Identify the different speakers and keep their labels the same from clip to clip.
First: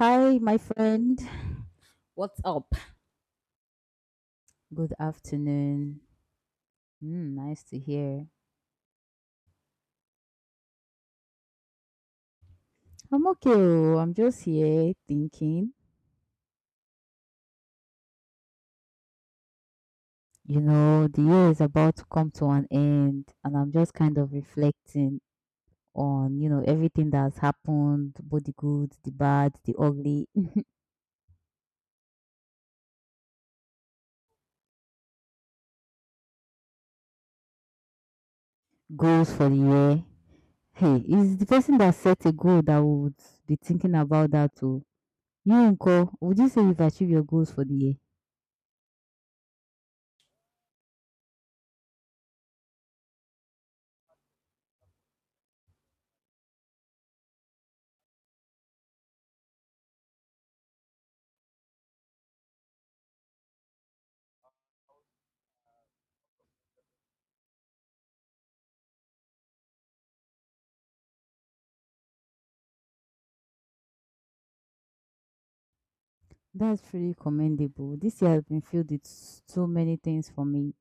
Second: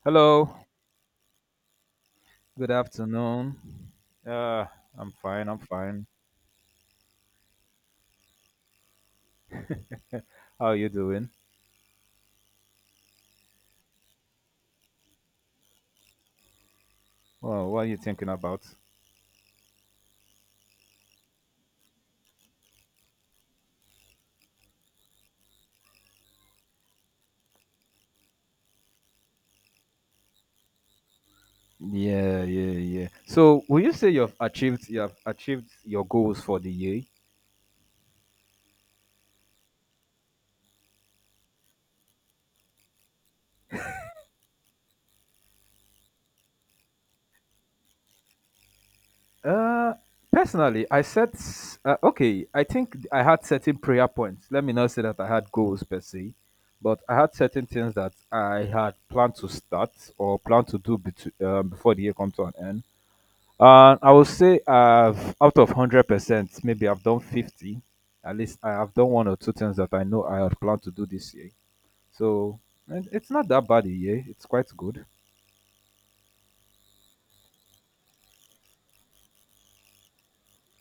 Speaker 1: Hi,
Speaker 2: Hello,
Speaker 1: my friend. What's
Speaker 2: good
Speaker 1: up?
Speaker 2: afternoon. Uh,
Speaker 1: Good
Speaker 2: I'm fine, I'm
Speaker 1: afternoon.
Speaker 2: fine.
Speaker 1: Mm, nice to hear.
Speaker 2: How are you doing?
Speaker 1: I'm okay. Oh, I'm just here thinking.
Speaker 2: Well, what are you thinking about?
Speaker 1: You know, the year is about to come to an end, and I'm just kind of reflecting on, everything that's happened, both the good, the bad, the ugly.
Speaker 2: Yeah, yeah, yeah. So, will you say you have achieved your goals for the year?
Speaker 1: Goals for the year. Hey, is the person that set a goal that would be thinking about that too? You, Uncle, would you say you've achieved your goals for the year?
Speaker 2: Uh, personally, I set okay. I think I had certain prayer points. Let me not say that I had goals per se, but I had certain things that I had planned to start or planned to do before the year come to an end. I would say I've out of 100%, maybe I've done 50. At least I have done one or two things that I know I had planned to do this year. So and it's not that bad a year. It's quite good.
Speaker 1: That's really commendable. This year has been filled with so many things for me.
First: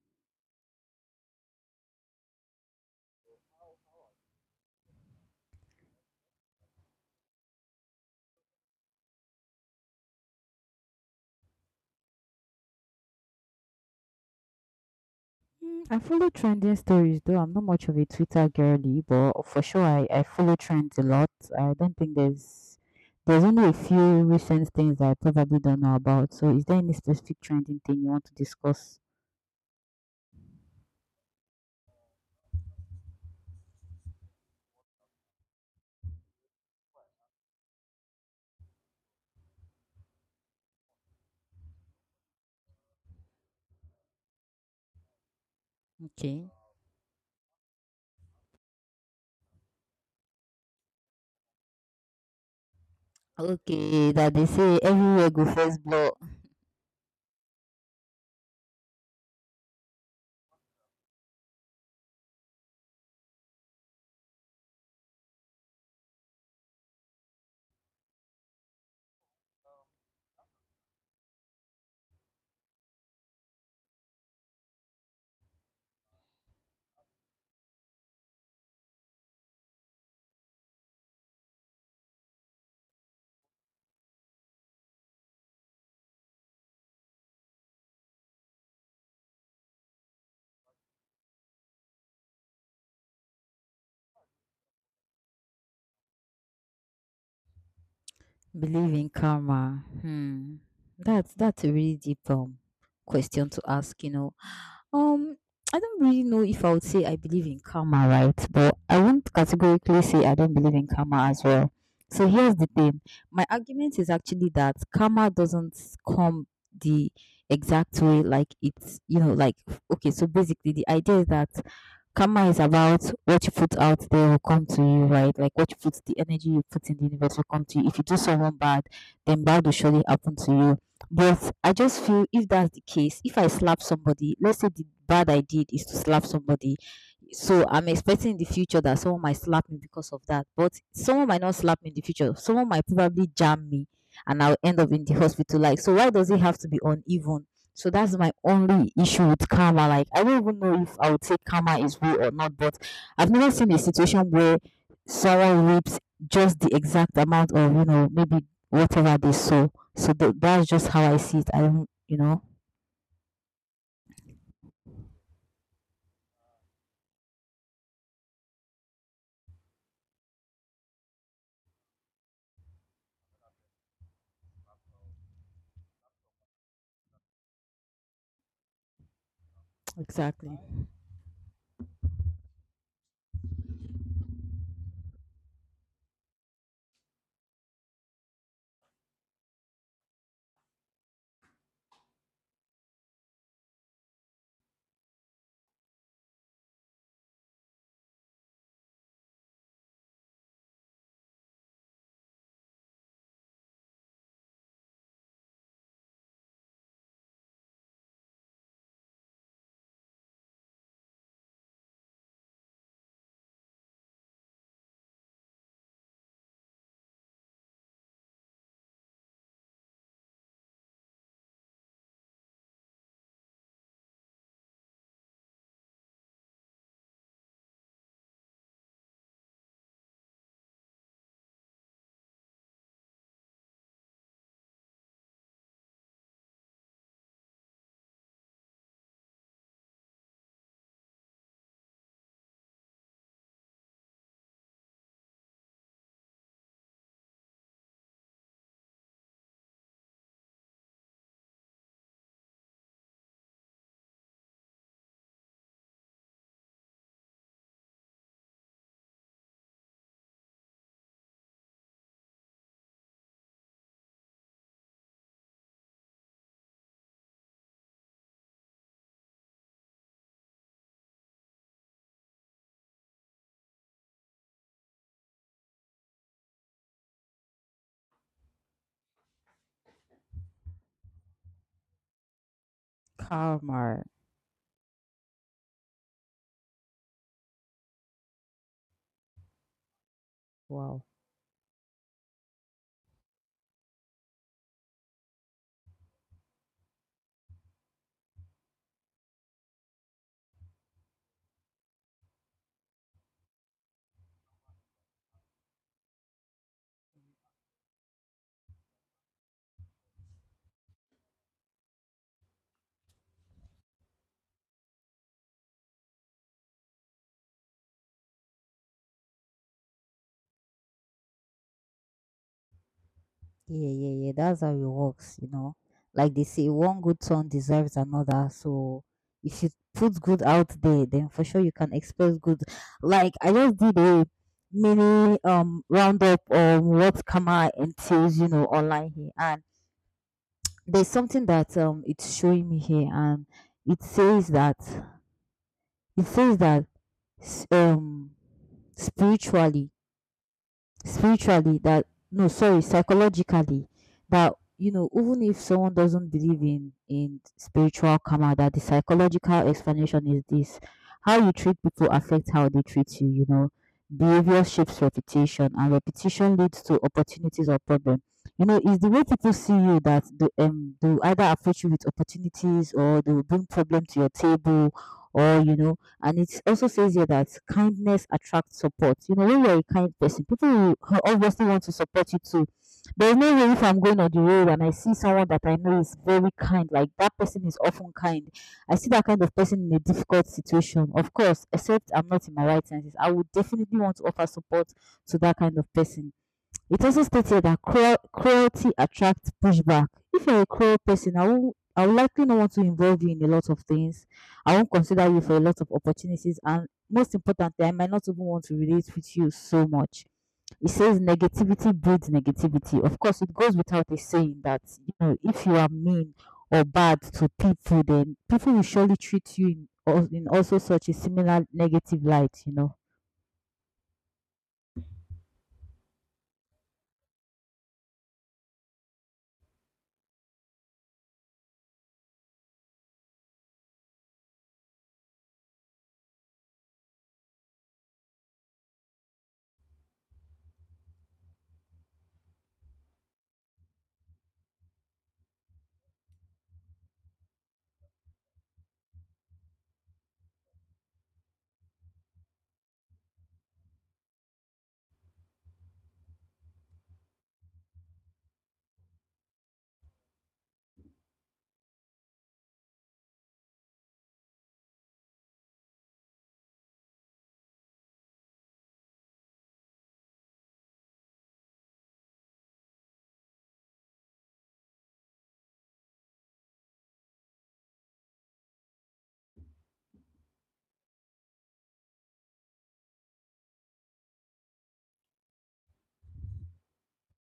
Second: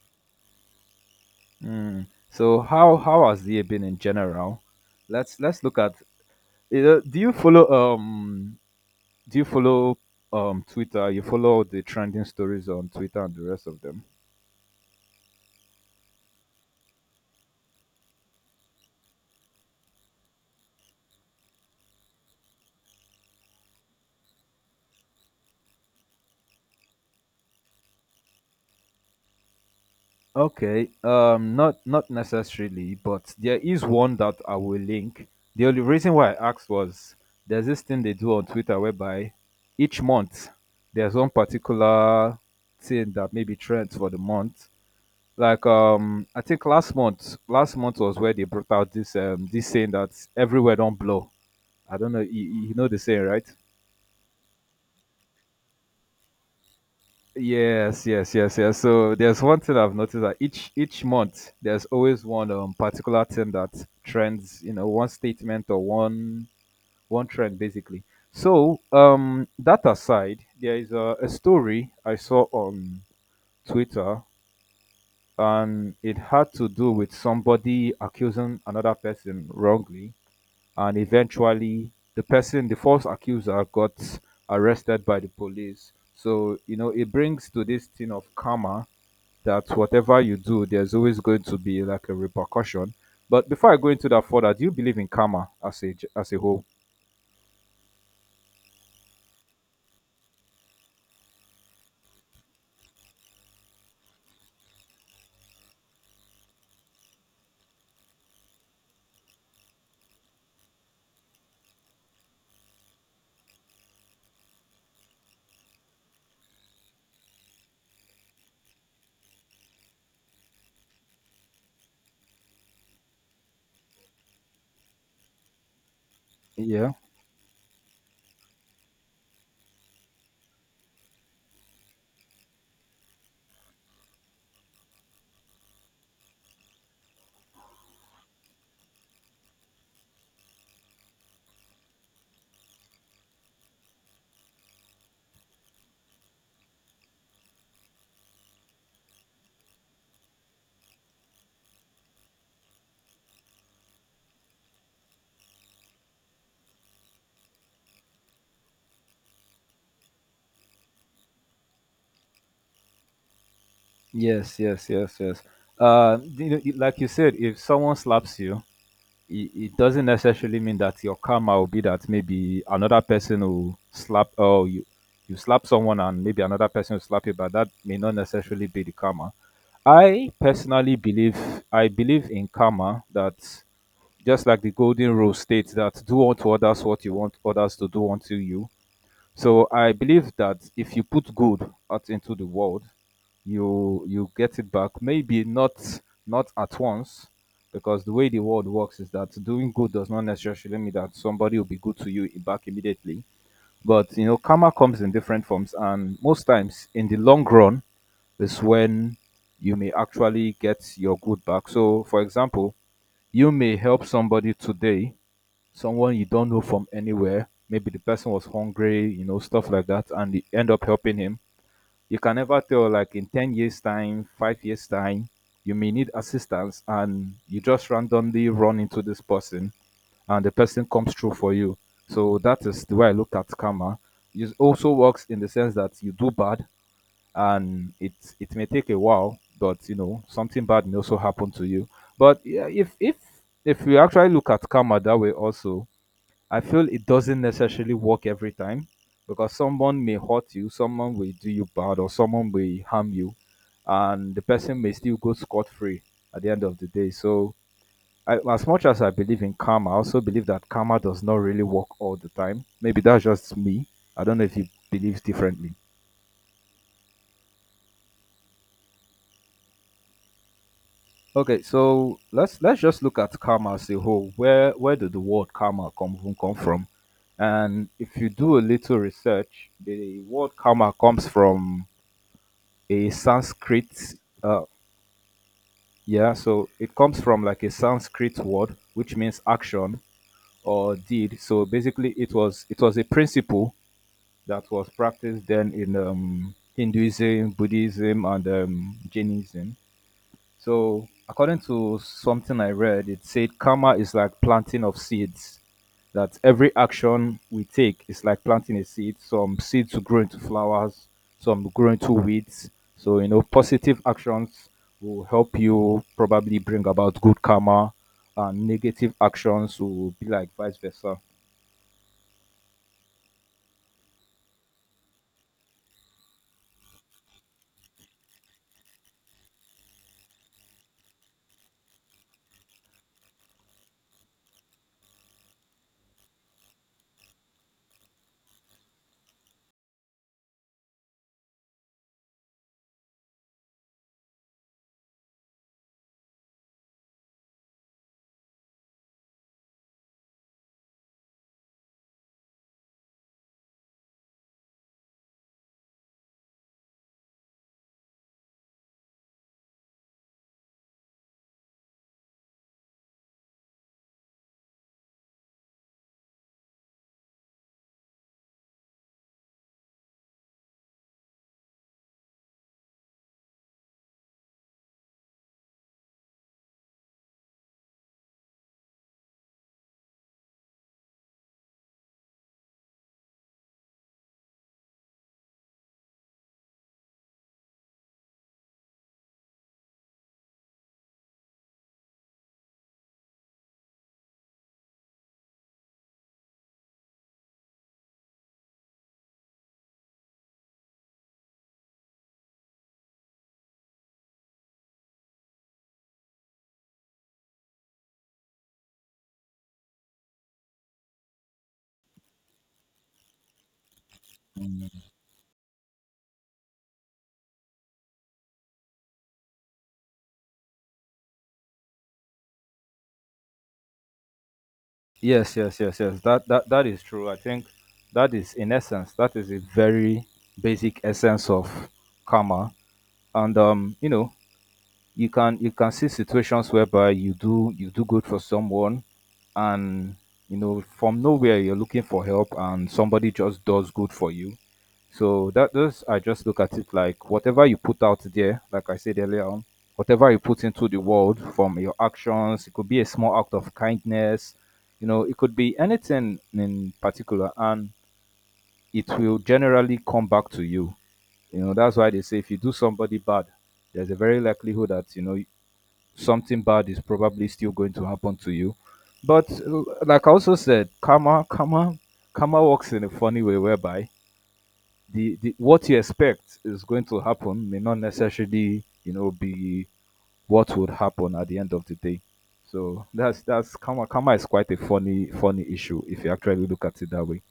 Speaker 2: Mm. So how has the year been in general? Let's look at. You know, do you follow Twitter? You follow the trending stories on Twitter and the rest of them.
Speaker 1: Mm, I follow trending stories though. I'm not much of a Twitter girly, but for sure I follow trends a lot. I don't think there's only a few recent things that I probably don't know about. So is there any specific trending thing you want to discuss?
Speaker 2: Okay, not necessarily, but there is one that I will link. The only reason why I asked was there's this thing they do on Twitter whereby each month there's one particular thing that maybe trends for the month. Like I
Speaker 1: Okay.
Speaker 2: think last month was where they brought out this this saying that everywhere don't blow. I don't know, you know the saying, right?
Speaker 1: Okay, that they say everywhere go first blood.
Speaker 2: Yes, yes, yes, yes. So there's one thing I've noticed that each month there's always one particular thing that trends, you know, one statement or one trend basically. So that aside, there is a story I saw on Twitter, and it had to do with somebody accusing another person wrongly, and eventually the person, the false accuser, got arrested by the police. So you know, it brings to this thing of karma that whatever you do, there's always going to be like a repercussion. But before I go into that further, do you believe in karma as a whole?
Speaker 1: Believe in karma. Hmm. That's a really deep question to ask, you know. Um, I don't really know if I would say I believe in karma, right? But I won't categorically say I don't believe in karma as well. So here's the thing. My argument is actually that karma doesn't come the exact way like it's, you know, like okay, so basically the idea is that karma is about what you put out there will come to you, right? Like what you put, the energy you put
Speaker 2: Yeah.
Speaker 1: in the universe will come to you. If you do someone bad, then bad will surely happen to you. But I just feel if that's the case, if I slap somebody, let's say the bad I did is to slap somebody, so I'm expecting in the future that someone might slap me because of that. But someone might not slap me in the future. Someone might probably jam me and I'll end up in the hospital. Like, so why does it have to be uneven? So that's my only issue with karma. Like, I don't even know if I would say karma is real or not, but I've never seen a situation where someone reaps just the exact amount of, you know, maybe whatever they sow. So that's just how I see it. I don't, you know.
Speaker 2: Yes, yes, yes, yes. You know, like you said, if someone slaps you, it doesn't necessarily mean that your karma will be that maybe another person will slap or you slap someone and maybe another person will slap you, but that may not necessarily be the karma. I
Speaker 1: Exactly.
Speaker 2: personally believe I believe in karma that just like the golden rule states that do unto others what you want others to do unto you. So I believe that if you put good out into the world, you get it back. Maybe not at once, because the way the world works is that doing good does not necessarily mean that somebody will be good to you back immediately. But you know, karma comes in different forms, and most times in the long run is when you may actually get your good back. So, for example, you may help somebody today someone you don't know from anywhere. Maybe the person was hungry, you know, stuff like that, and you end up helping him. You can never tell, like in 10 years' time, 5 years' time, you may need assistance, and you just randomly run into this person, and the person comes through for you. So that is the way I look at karma. It also works in the sense that you do bad, and it may take a while, but you know something bad may also happen to you. But yeah, if we actually look at karma that way, also I feel it doesn't necessarily work every time because someone may hurt you, someone will do you bad, or someone may harm you, and the person may still go scot free at the end of the day. So, I, as much as I believe in karma, I also believe that karma does not really work all the time. Maybe that's just me. I don't know if you believe differently. Okay, so let's just look at karma as a whole. Where did the word karma come even come from? And if you do a little research, the word karma comes from a
Speaker 1: Karma.
Speaker 2: Sanskrit, uh, yeah, so it comes from like a Sanskrit word which means action or
Speaker 1: Wow.
Speaker 2: deed. So basically, it was a principle that was practiced then in Hinduism, Buddhism, and Jainism. So, according to something I read, it said karma is like planting of seeds. That every action we take is like planting a seed. Some seeds will grow into flowers, some will grow into weeds. So, you know, positive actions will help you probably bring about good karma, and negative actions will be like vice versa.
Speaker 1: Yeah, yeah, yeah. That's how it works, you know. Like they say, one good turn deserves another. So if you put good out there, then for sure you can expect good. Like I just did a mini roundup on what karma entails, you know, online here, and there's something that it's showing me here, and it says that it says that s- um spiritually that no, sorry, psychologically that, you know, even if someone doesn't believe in spiritual karma, that the psychological explanation is this: how you treat people affects how they treat you, you know, behavior shapes reputation and repetition leads to opportunities or problem. You know, it's the way people see you that they will either approach you with opportunities or they will bring problem to your table, or, you know. And it also says here that kindness attracts support. You know, when you're a kind person, people will obviously want to support you too. There's no way if I'm going on the road and I see someone that I know is very kind, like that person is often kind. I see that kind of person in a difficult situation. Of course, except I'm not in my right senses, I would definitely want to offer support to that kind of person. It also stated that cruelty attracts pushback. If you're a cruel person, I will likely not want to involve you in a lot of things. I won't consider you for a lot of opportunities, and most importantly, I might not even want to relate with you so much. It says negativity breeds negativity. Of course, it goes without a saying that, you know, if you are mean or bad to people, then people will surely treat you in also such a similar negative light. You know.
Speaker 2: Yes, yes, yes, yes. That is true. I think that is a very basic essence of karma. And you know, you can see situations whereby you do good for someone and you know from nowhere you're looking for help and somebody just does good for you so that those I just look at it like whatever you put out there, like I said earlier on, whatever you put into the world from your actions, it could be a small act of kindness, you know, it could be anything in particular, and it will generally come back to you. You know, that's why they say if you do somebody bad, there's a very likelihood that you know something bad is probably still going to happen to you. But like I also said, karma works in a funny way whereby the what you expect is going to happen may not necessarily you know be what would happen at the end of the day. So that's karma. Karma is quite a funny issue if you actually look at it that way.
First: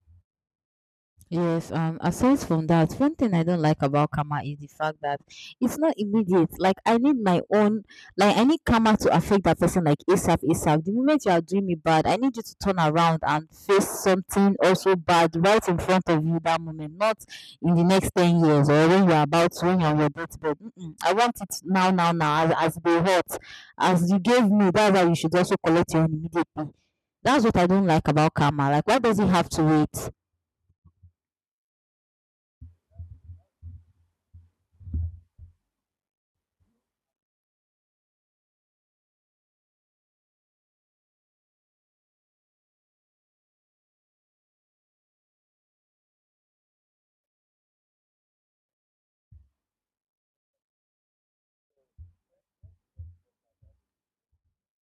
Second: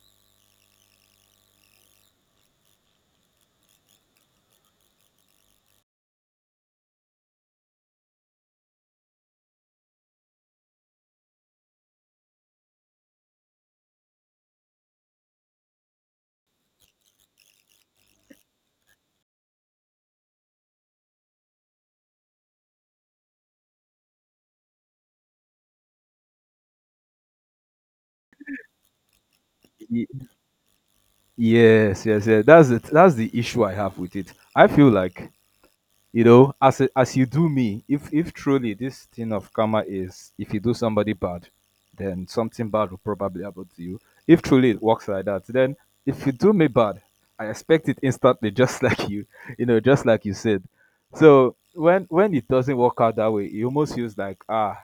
Speaker 1: Yes. Aside from that, one thing I don't like about karma is the fact that it's not immediate. Like I need my own, like I need karma to affect that person like ASAP, ASAP. The moment you are doing me bad, I need you to turn around and face something also bad right in front of you that moment, not in the next 10 years or when you are about to when you're on your deathbed. Mm-mm. I want it now, now, now, as they hurt, as you gave me. That's how you should also collect your own immediately. That's what I don't like about karma. Like why does it have to
Speaker 2: Y-
Speaker 1: wait?
Speaker 2: Yes, yes, yes. That's it. That's the issue I have with it. I feel like you know as you do me, if truly this thing of karma is, if you do somebody bad then something bad will probably happen to you. If truly it works like that, then if you do me bad, I expect it instantly, just like you know, just like you said. So when it doesn't work out that way, it almost feels like ah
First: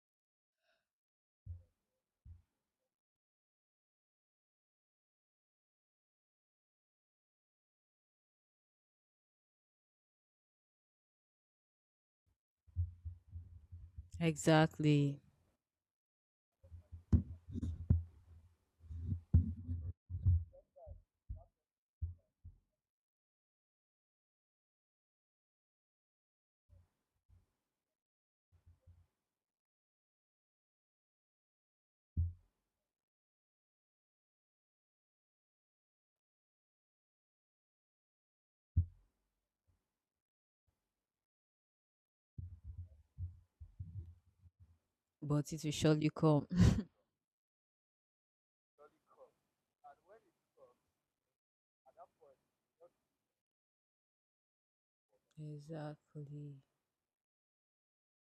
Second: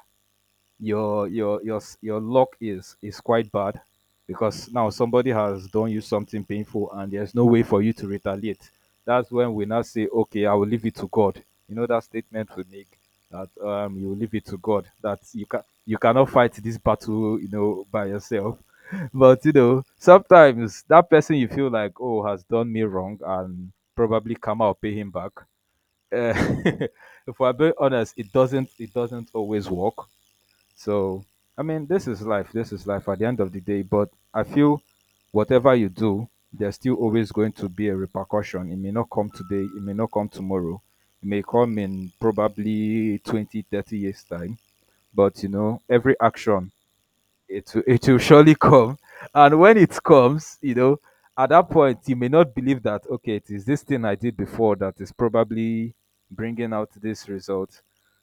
Speaker 2: your your luck is quite bad because now somebody has done you something painful and there's no way for you to retaliate. That's when we now say okay, I will leave it to God. You know that statement we make that you leave it to God, that
Speaker 1: Exactly.
Speaker 2: you cannot fight this battle, you know, by yourself. But you know sometimes that person you feel like oh has done me wrong, and probably karma will pay him back, uh, if we're being honest, it doesn't always work. So, I mean, this is life. At the end of the day. But I feel whatever you do, there's still always going to be a repercussion. It may not come today, it may not come tomorrow, it may come in probably 20, 30 years' time. But, you
Speaker 1: But it will
Speaker 2: know,
Speaker 1: surely
Speaker 2: every
Speaker 1: come.
Speaker 2: action, it will surely come. And when it comes, you know, at that point, you may not believe that, okay, it is this thing I did before that is probably
Speaker 1: Exactly.
Speaker 2: bringing out this result.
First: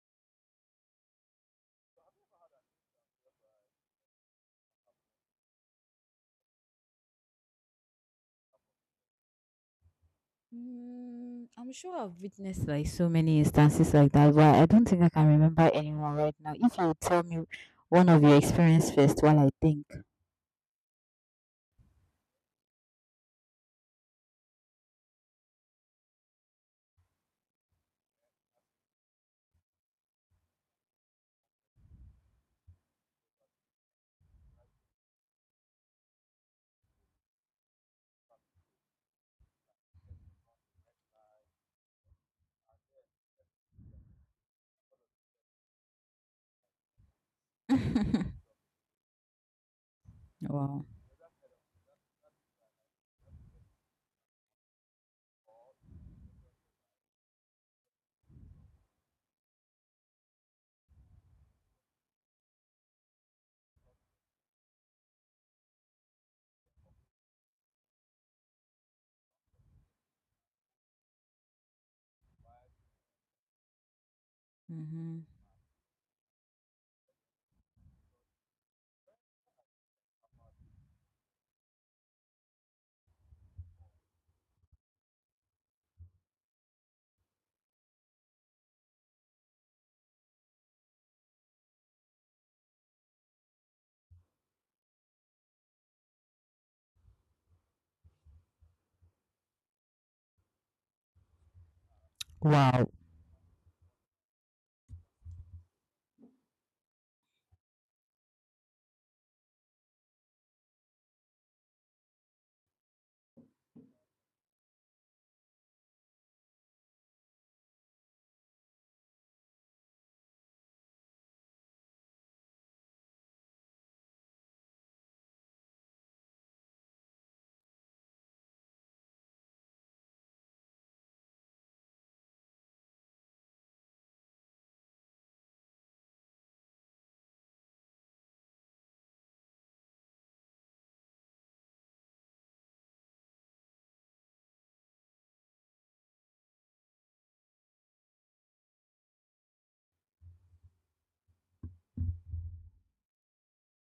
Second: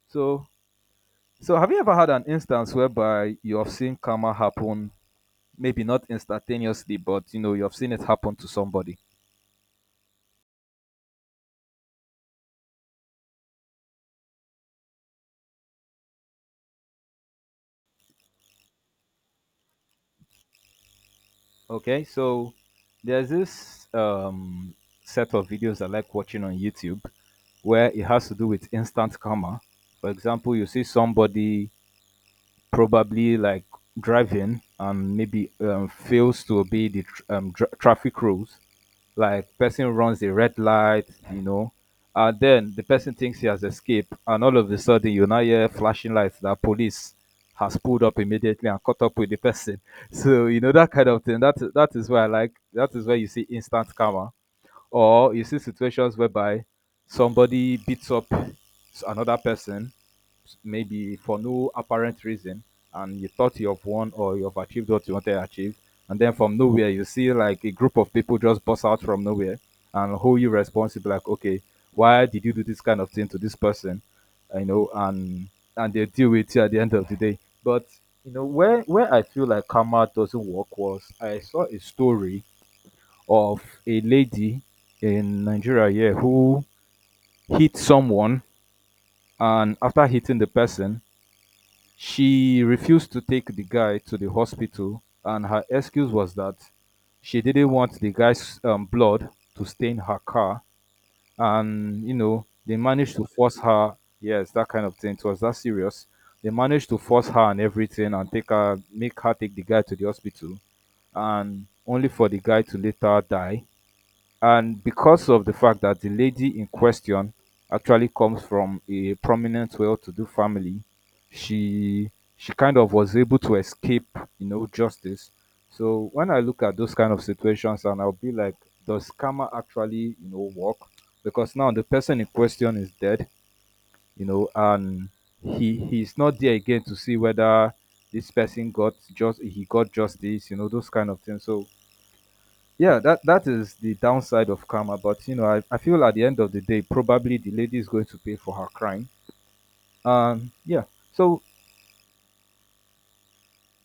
Speaker 2: So, so, have you ever had an instance whereby you have seen karma happen, maybe not instantaneously, but you know, you have seen it happen to somebody?
Speaker 1: Mm, I'm sure I've witnessed like so many instances like that, but I don't think I can remember anyone right now. If you tell me one of your experience first while I think.
Speaker 2: Okay, so there's this set of videos I like watching on YouTube where it has to do with instant karma. For example, you see somebody probably like driving and maybe fails to obey the traffic rules, like person runs the red light, you know, and then the person thinks he has escaped, and all of a sudden you now hear flashing lights that police has pulled up immediately and caught up with the person. So you know
Speaker 1: Wow.
Speaker 2: that kind of thing. That is where I like that is where you see instant karma, or you see situations whereby somebody beats up another person maybe for no apparent reason, and you thought you have won or you have achieved what you wanted to achieve. And then from nowhere you see like a group of people just bust out from nowhere and hold you responsible, like okay why did you do this kind of thing to this person, you know,
Speaker 1: Mm-hmm.
Speaker 2: and they deal with you at the end of the day. But you know where I feel like karma doesn't work was I saw a story of a lady in Nigeria here who hit someone, and after hitting the person she refused to take the guy to the hospital, and her excuse was that she didn't want the guy's blood to stain her car. And, you know, they
Speaker 1: Wow.
Speaker 2: managed to force her, yes, that kind of thing. It was that serious. They managed to force her and everything and take her, make her take the guy to the hospital, and only for the guy to later die. And because of the fact that the lady in question actually comes from a prominent well-to-do family, she she kind of was able to escape, you know, justice. So when I look at those kind of situations, and I'll be like, does karma actually you know work? Because now the person in question is dead, you know, and he's not there again to see whether this person got just he got justice, you know, those kind of things. So yeah, that that is the downside of karma. But you know, I feel at the end of the day, probably the lady is going to pay for her crime. Yeah. So